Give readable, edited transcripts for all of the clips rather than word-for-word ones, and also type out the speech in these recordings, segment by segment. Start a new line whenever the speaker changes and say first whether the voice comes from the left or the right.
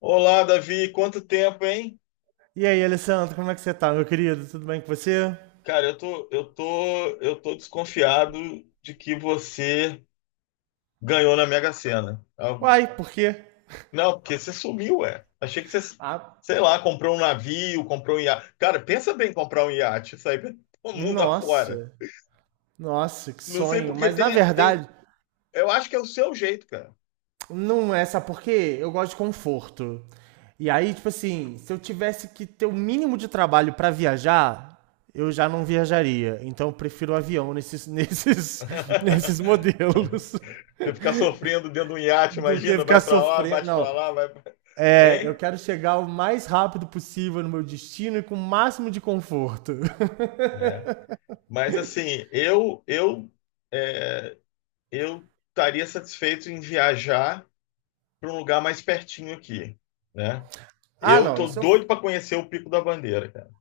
left: Olá, Davi, quanto tempo, hein?
right: E aí, Alessandro, como é que você tá, meu querido? Tudo bem com você?
left: Cara, eu tô desconfiado de que você ganhou na Mega Sena. Ah,
right: Uai, por quê?
left: não, porque você sumiu, ué.
right: Ah,
left: Sei lá, comprou um navio, comprou um iate. Cara, pensa bem em comprar um iate, sair pelo mundo afora.
right: nossa, nossa, que
left: Não sei
right: sonho.
left: porque
right: Mas na verdade,
left: eu acho que é o seu jeito, cara.
right: não é, sabe por quê? Eu gosto de conforto. E aí, tipo assim, se eu tivesse que ter o mínimo de trabalho pra viajar, eu já não viajaria. Então eu prefiro o avião nesses modelos
left: Você ficar sofrendo dentro de um iate,
right: do que
left: imagina,
right: ficar
left: vai pra lá,
right: sofrendo.
left: bate pra
right: Não,
left: lá,
right: é, eu
left: hein?
right: quero chegar o mais rápido possível no meu destino e com o máximo de conforto.
left: É. Mas assim, eu é, eu estaria satisfeito em viajar para um lugar mais pertinho aqui, né?
right: Ah,
left: Eu
right: não,
left: tô
right: isso eu
left: doido para conhecer o Pico da Bandeira, cara.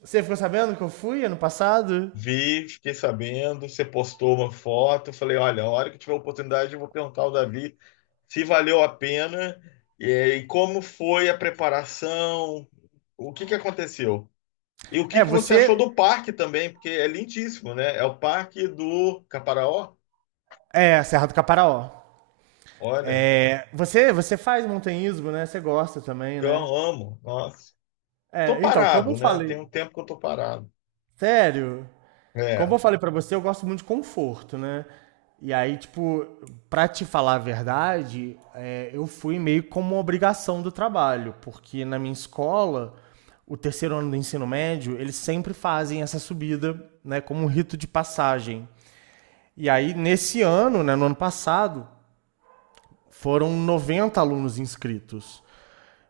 right: você ficou sabendo que eu fui ano passado?
left: Vi, fiquei sabendo, você postou uma foto, falei, olha, a hora que tiver oportunidade eu vou perguntar ao Davi se valeu a pena e como foi a preparação, o que que aconteceu? E o que
right: É,
left: que você achou
right: você.
left: do parque também, porque é lindíssimo, né? É o Parque do Caparaó.
right: É, Serra do Caparaó.
left: Olha,
right: É, você faz montanhismo, né? Você gosta também,
left: eu
right: né?
left: amo, nossa. Tô
right: É, então, como eu
left: parado, né? Tem
right: falei.
left: um tempo que eu tô parado.
right: Sério? Como
left: É.
right: eu falei pra você, eu gosto muito de conforto, né? E aí, tipo, pra te falar a verdade, é, eu fui meio como uma obrigação do trabalho, porque na minha escola, o terceiro ano do ensino médio, eles sempre fazem essa subida, né, como um rito de passagem. E aí, nesse ano, né, no ano passado, foram 90 alunos inscritos.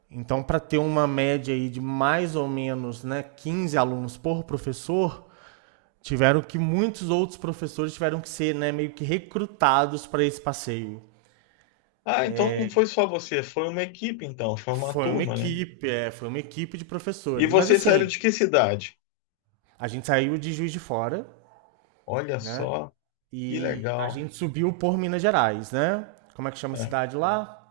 right: Então, para ter uma média aí de mais ou menos né, 15 alunos por professor, tiveram que muitos outros professores tiveram que ser né, meio que recrutados para esse passeio.
left: Ah, então não foi só você, foi uma equipe, então, foi uma
right: Foi uma
left: turma, né?
right: equipe, é, foi uma equipe de
left: E
right: professores. Mas
left: vocês saíram
right: assim,
left: de que cidade?
right: a gente saiu de Juiz de Fora,
left: Olha
right: né?
left: só, que
right: E a
left: legal.
right: gente subiu por Minas Gerais, né? Como é que chama a
left: É.
right: cidade lá?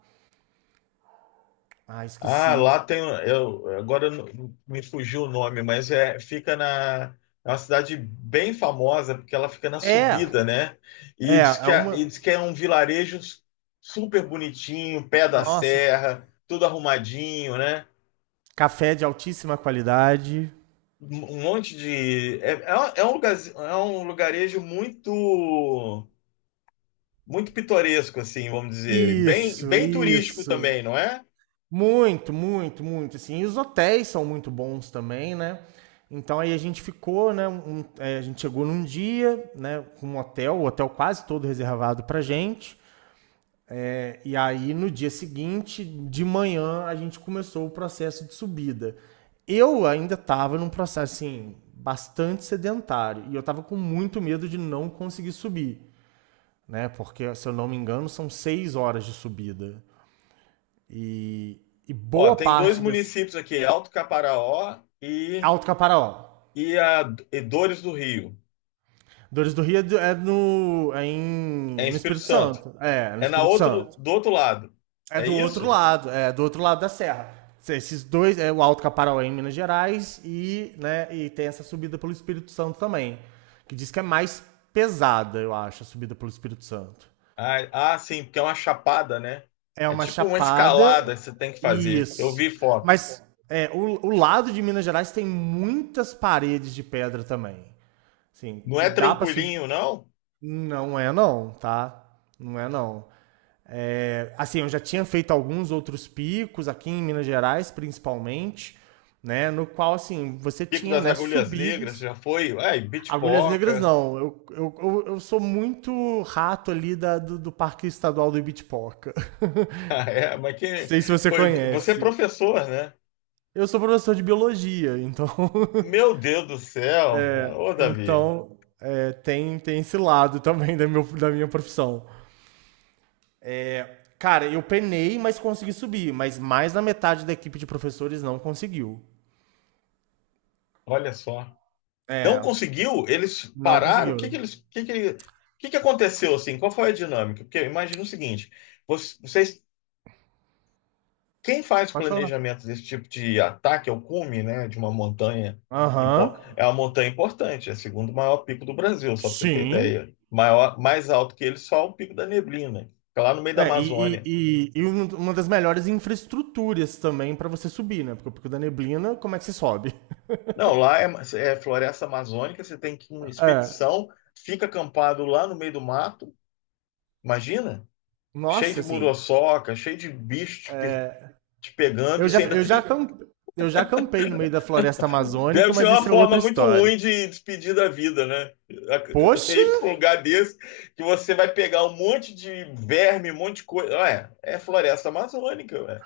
right: Ah,
left: Ah,
right: esqueci.
left: lá tem. Eu, agora eu não- me fugiu o nome, mas é, fica na. É uma cidade bem famosa, porque ela fica na
right: É,
left: subida, né? E
right: é,
left: diz
right: é
left: que, é- e
right: uma,
left: diz que é um vilarejo super bonitinho, pé da
right: nossa,
left: serra, tudo arrumadinho, né?
right: café de altíssima qualidade.
left: um um monte de. É, é, é um lugar, é um lugarejo muito pitoresco, assim, vamos dizer. Bem,
right: Isso,
left: bem turístico
right: isso.
left: também, não é?
right: Muito, muito, muito. Assim, e os hotéis são muito bons também, né? Então aí a gente ficou, né? A gente chegou num dia, né? Com o hotel quase todo reservado pra gente. É. E aí no dia seguinte, de manhã, a gente começou o processo de subida. Eu ainda estava num processo assim bastante sedentário e eu estava com muito medo de não conseguir subir. Né? Porque, se eu não me engano, são 6 horas de subida. E, e
left: Ó,
right: boa
left: tem dois
right: parte dessa.
left: municípios aqui, Alto Caparaó
right: Alto Caparaó.
left: e, a, e Dores do Rio.
right: Dores do Rio é, do- é no, é
left: É
right: em,
left: em
right: no
left: Espírito
right: Espírito
left: Santo.
right: Santo. É, no
left: É na
right: Espírito
left: outro,
right: Santo.
left: do outro lado.
right: É
left: É
right: do outro
left: isso?
right: lado, é do outro lado da serra. Esses dois, é o Alto Caparaó é em Minas Gerais e, né, tem essa subida pelo Espírito Santo também. Que diz que é mais pesada, eu acho, a subida pelo Espírito Santo.
left: Ah, ah, sim, porque é uma chapada, né?
right: É
left: É
right: uma
left: tipo uma
right: chapada.
left: escalada que você tem que fazer. Eu
right: Isso.
left: vi foto.
right: Mas é, o lado de Minas Gerais tem muitas paredes de pedra também. Assim,
left: Não
right: que
left: é
right: dá pra subir.
left: tranquilinho, não?
right: Não é não, tá? Não é não. É, assim, eu já tinha feito alguns outros picos aqui em Minas Gerais, principalmente, né? No qual, assim, você
left: Pico
right: tinha,
left: das
right: né,
left: Agulhas Negras,
right: subidas.
left: já foi? Ai,
right: Agulhas Negras,
left: Bitpoca.
right: não. Eu sou muito rato ali do Parque Estadual do Ibitipoca.
left: Ah, é, mas que.
right: Sei se você
left: Pô, você é
right: conhece.
left: professor, né?
right: Eu sou professor de biologia, então,
left: Meu Deus do céu! Ô, Davi,
right: então é, tem esse lado também da minha profissão. Cara, eu penei, mas consegui subir. Mas mais da metade da equipe de professores não conseguiu.
left: olha só. Não
right: É,
left: conseguiu? Eles
right: não
left: pararam? O que que
right: conseguiu.
left: eles. O que que aconteceu assim? Qual foi a dinâmica? Porque imagina o seguinte: vo- vocês Quem faz o
right: Pode falar.
left: planejamento desse tipo de ataque ao cume, né, de uma montanha,
right: Aham.
left: é uma montanha importante, é o segundo maior pico do Brasil, só para você ter
right: Sim.
left: ideia. Maior, mais alto que ele, só o Pico da Neblina, que é lá no meio da
right: É,
left: Amazônia.
right: uma das melhores infraestruturas também pra você subir, né? Porque da neblina, como é que você sobe?
left: Não, é floresta amazônica, você tem que ir em uma
right: É.
left: expedição, fica acampado lá no meio do mato, imagina? Cheio
right: Nossa,
left: de
right: assim,
left: muriçoca, cheio de te pegando,
right: Eu
left: e
right: já,
left: você ainda
right: eu já
left: tem
right: campei. Eu já campei no meio da floresta amazônica,
left: deve ser
right: mas isso
left: uma
right: é outra
left: forma muito
right: história.
left: ruim de despedir da vida, né? Você
right: Poxa,
left: ir para um lugar desse que você vai pegar um monte de verme, um monte de coisa. Ué, é floresta amazônica, ué.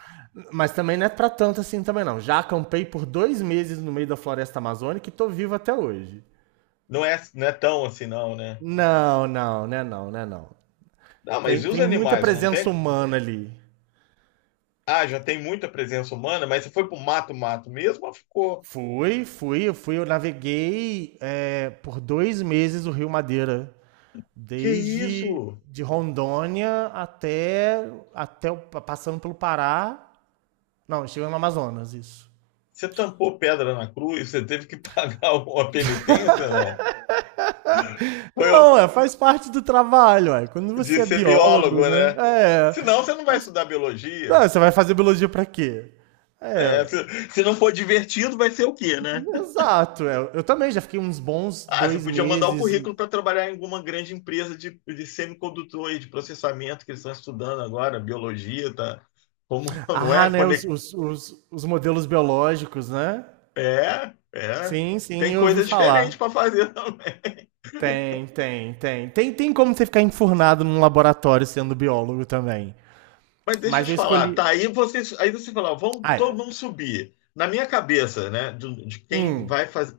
right: mas também não é pra tanto assim também não. Já acampei por 2 meses no meio da floresta amazônica e tô vivo até hoje.
left: Não é, não é tão assim, não, né?
right: Não, não, né não, né não.
left: Ah, mas
right: Tem,
left: e os
right: tem muita
left: animais? Não
right: presença
left: tem?
right: humana ali.
left: Ah, já tem muita presença humana, mas você foi pro mato, mato mesmo, ou ficou.
right: Eu naveguei é, por 2 meses o Rio Madeira,
left: Que
right: desde
left: isso?
right: de Rondônia até, passando pelo Pará, não, chegando no Amazonas, isso.
left: Você tampou pedra na cruz? Você teve que pagar uma penitência, não? Foi o-
right: Não, é, faz parte do trabalho, ué. Quando
left: de
right: você é
left: ser biólogo,
right: biólogo, né?
left: né?
right: É.
left: Senão você não vai
right: faz-
left: estudar
right: Não,
left: biologia.
right: você vai fazer biologia pra quê?
left: É,
right: É,
left: se não for divertido, vai ser o quê, né?
right: exato. É. Eu também já fiquei uns bons
left: Ah, você
right: dois
left: podia mandar o
right: meses.
left: currículo para trabalhar em alguma grande empresa de semicondutor e de processamento que eles estão estudando agora, biologia, tá? Como, não
right: Ah,
left: é?
right: né? Os,
left: Conec-
right: os, os, os modelos biológicos, né?
left: é, é.
right: Sim,
left: Tem
right: sim, eu ouvi
left: coisa diferente
right: falar.
left: para fazer também.
right: Tem, tem, tem. Tem como você ficar enfurnado num laboratório sendo biólogo também.
left: Mas deixa eu
right: Mas
left: te
right: eu
left: falar,
right: escolhi.
left: tá? Aí você fala, vamos
right: Ah,
left: todo
right: é.
left: mundo subir. Na minha cabeça, né, quem
right: Hum,
left: vai fazer?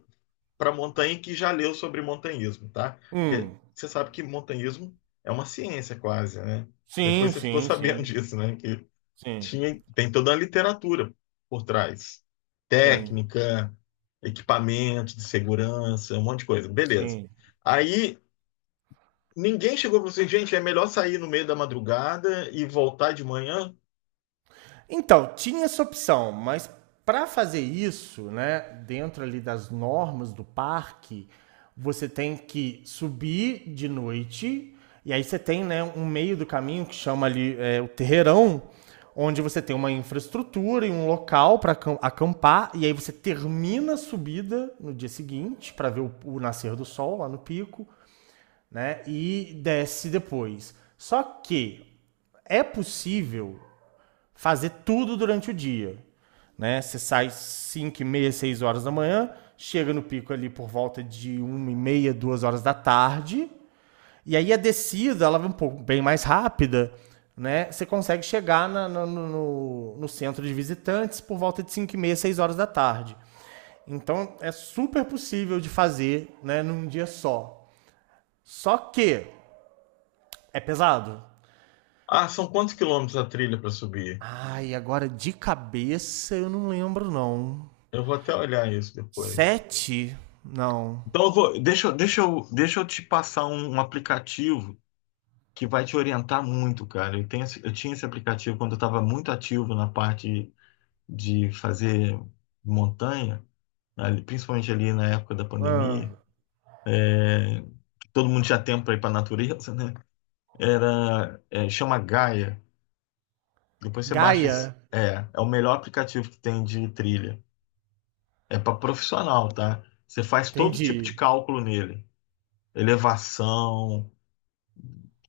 left: Para Montaigne que já leu sobre montanhismo, tá? Porque
right: hum.
left: você sabe que montanhismo é uma ciência quase, né? Depois
right: Sim,
left: você ficou
right: sim,
left: sabendo
right: sim.
left: disso, né? Que
right: Sim,
left: tem toda a literatura por trás.
right: sim,
left: Técnica, equipamento de segurança, um monte de coisa. Beleza.
right: sim.
left: Aí ninguém chegou para você, gente, é melhor sair no meio da madrugada e voltar de manhã?
right: Então, tinha essa opção, mas para fazer isso, né, dentro ali das normas do parque, você tem que subir de noite e aí você tem, né, um meio do caminho que chama ali é, o terreirão, onde você tem uma infraestrutura e um local para acampar e aí você termina a subida no dia seguinte para ver o nascer do sol lá no pico, né, e desce depois. Só que é possível fazer tudo durante o dia. Né? Você sai 5, e meia, 6 horas da manhã, chega no pico ali por volta de uma e meia, 2 horas da tarde, e aí a descida ela vai um pouco bem mais rápida, né? Você consegue chegar no centro de visitantes por volta de 5 e meia, 6 horas da tarde. Então é super possível de fazer né, num dia só. Só que é pesado.
left: Ah, são quantos quilômetros a trilha para subir?
right: Ai, agora de cabeça eu não lembro, não.
left: Eu vou até olhar isso depois.
right: Sete? Não.
left: Então, eu vou, deixa eu te passar um aplicativo que vai te orientar muito, cara. Eu, tenho, esse- eu tinha esse aplicativo quando eu estava muito ativo na parte de fazer montanha, ali- principalmente ali na época da pandemia.
right: Ah,
left: Todo mundo tinha tempo para ir para a natureza, né? Era, é, chama Gaia. Depois você baixa esse.
right: Gaia,
left: É, é o melhor aplicativo que tem de trilha. É para profissional, tá? Você faz todo tipo de
right: entendi.
left: cálculo nele, elevação,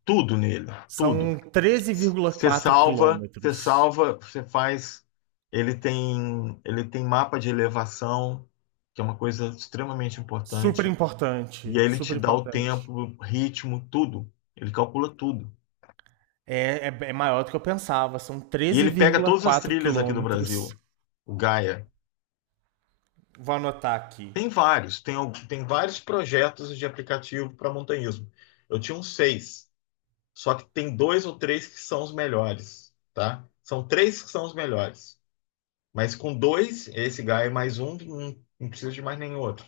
left: tudo nele, tudo.
right: São treze vírgula quatro quilômetros.
left: Você faz. Ele tem mapa de elevação, que é uma coisa extremamente
right: Super
left: importante. E
right: importante,
left: aí ele
right: super
left: te dá o
right: importante.
left: tempo, o ritmo, tudo. Ele calcula tudo.
right: É, maior do que eu pensava, são
left: E
right: treze
left: ele pega
right: vírgula
left: todas as
right: quatro
left: trilhas aqui do
right: quilômetros.
left: Brasil, o Gaia.
right: Vou anotar aqui.
left: Tem vários, tem, al- tem vários projetos de aplicativo para montanhismo. Eu tinha uns seis, só que tem dois ou três que são os melhores, tá? São três que são os melhores. Mas com dois, esse Gaia mais um, não precisa de mais nenhum outro.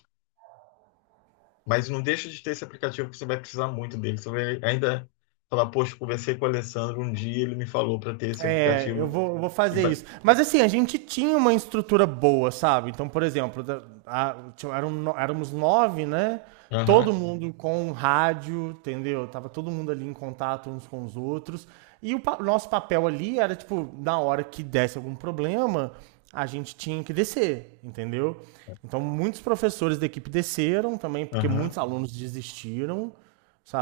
left: Mas não deixa de ter esse aplicativo que você vai precisar muito dele. Você vai ainda falar, poxa, conversei com o Alessandro um dia, ele me falou para ter esse
right: É, eu
left: aplicativo.
right: vou, eu vou
left: E
right: fazer
left: vai...
right: isso. Mas assim, a gente tinha uma estrutura boa, sabe? Então, por exemplo, da- a- tinha- eram no- éramos nove, né? Todo
left: Aham,
right: mundo com rádio, entendeu? Tava todo mundo ali em contato uns com os outros. E nosso papel ali era, tipo, na hora que desse algum problema, a gente tinha que descer, entendeu? Então, muitos professores da equipe desceram também, porque
left: aham.
right: muitos alunos desistiram,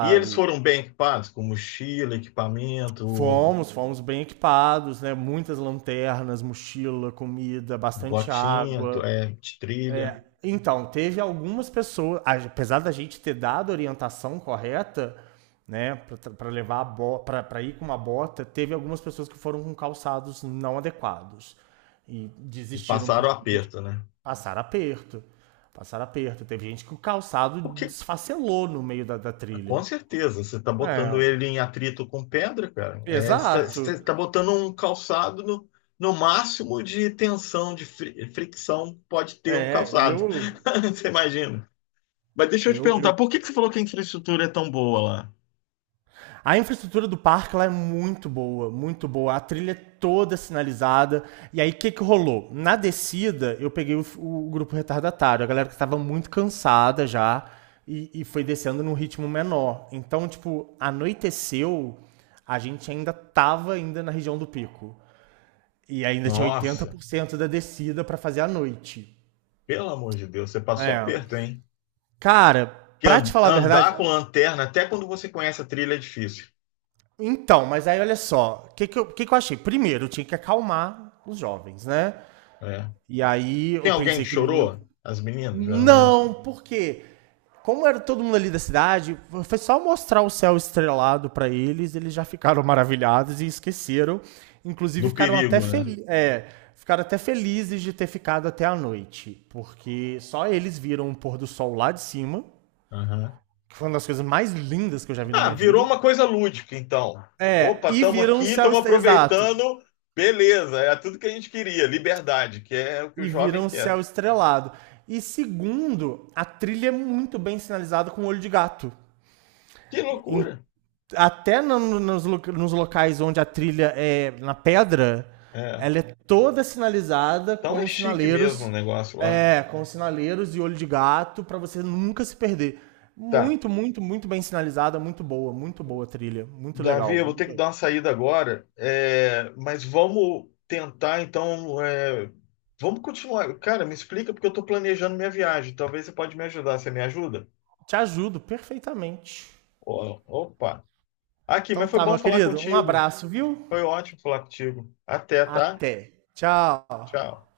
left: E eles foram bem equipados, com mochila, equipamento,
right: Fomos bem equipados, né? Muitas lanternas, mochila, comida, bastante
left: botinha, tu-
right: água.
left: é, de trilha,
right: Então, teve algumas pessoas, apesar da gente ter dado a orientação correta, né, para levar a bota, para ir com uma bota, teve algumas pessoas que foram com calçados não adequados e
left: e
right: desistiram
left: passaram
right: por
left: o
right: conta de
left: aperto, né?
right: passar aperto. Passar aperto. Teve gente que o calçado
left: O que
right: desfacelou no meio da
left: com
right: trilha.
left: certeza, você está botando
right: É,
left: ele em atrito com pedra, cara. É,
right: exato.
left: você está botando um calçado no, no máximo de tensão, de fricção que pode ter um
right: É,
left: calçado. Você imagina? Mas deixa eu te perguntar,
right: eu
left: por que que você falou que a infraestrutura é tão boa lá?
right: A infraestrutura do parque lá é muito boa, muito boa. A trilha é toda sinalizada. E aí, o que, que rolou? Na descida, eu peguei o grupo retardatário, a galera que estava muito cansada já e foi descendo num ritmo menor. Então, tipo, anoiteceu, a gente ainda tava ainda na região do pico. E ainda tinha
left: Nossa,
right: 80% da descida para fazer à noite.
left: pelo amor de Deus, você passou
right: É.
left: aperto, hein?
right: Cara,
left: Que
right: pra te falar a verdade,
left: andar com lanterna, até quando você conhece a trilha, é difícil.
right: então, mas aí olha só, o que que eu achei? Primeiro, eu tinha que acalmar os jovens, né?
left: É.
right: E aí
left: Tem
right: eu
left: alguém
right: pensei
left: que
right: que eles iam.
left: chorou? As meninas, geralmente.
right: Não, porque como era todo mundo ali da cidade, foi só mostrar o céu estrelado pra eles, eles já ficaram maravilhados e esqueceram. Inclusive
left: Do
right: ficaram até
left: perigo, né?
right: felizes, é, ficaram até felizes de ter ficado até a noite, porque só eles viram o pôr do sol lá de cima, que foi uma das coisas mais lindas que eu já vi na
left: Ah,
right: minha
left: virou
right: vida.
left: uma coisa lúdica, então.
right: É,
left: Opa,
right: e
left: estamos
right: viram
left: aqui,
right: o céu
left: estamos
right: estrelado. Exato.
left: aproveitando. Beleza, é tudo que a gente queria, liberdade, que é o que o
right: E vira
left: jovem
right: um céu
left: quer.
right: estrelado. E segundo, a trilha é muito bem sinalizada com olho de gato.
left: Que
right: Em-
left: loucura!
right: até no- no- nos, lo- nos locais onde a trilha é na pedra,
left: É.
right: ela é toda sinalizada
left: Então
right: com
left: é
right: os
left: chique mesmo o
right: sinaleiros,
left: negócio lá.
right: e olho de gato pra você nunca se perder.
left: Tá,
right: Muito, muito, muito bem sinalizada, muito boa a trilha, muito
left: Davi, eu
right: legal,
left: vou ter
right: muito
left: que dar
right: legal.
left: uma saída agora, é, mas vamos tentar, então, é, vamos continuar. Cara, me explica porque eu estou planejando minha viagem. Talvez você pode me ajudar. Você me ajuda?
right: Te ajudo perfeitamente.
left: Ó, opa! Aqui,
right: Então
left: mas foi
right: tá,
left: bom
right: meu
left: falar
right: querido, um
left: contigo.
right: abraço, viu?
left: Foi ótimo falar contigo. Até, tá?
right: Até. Tchau.
left: Tchau.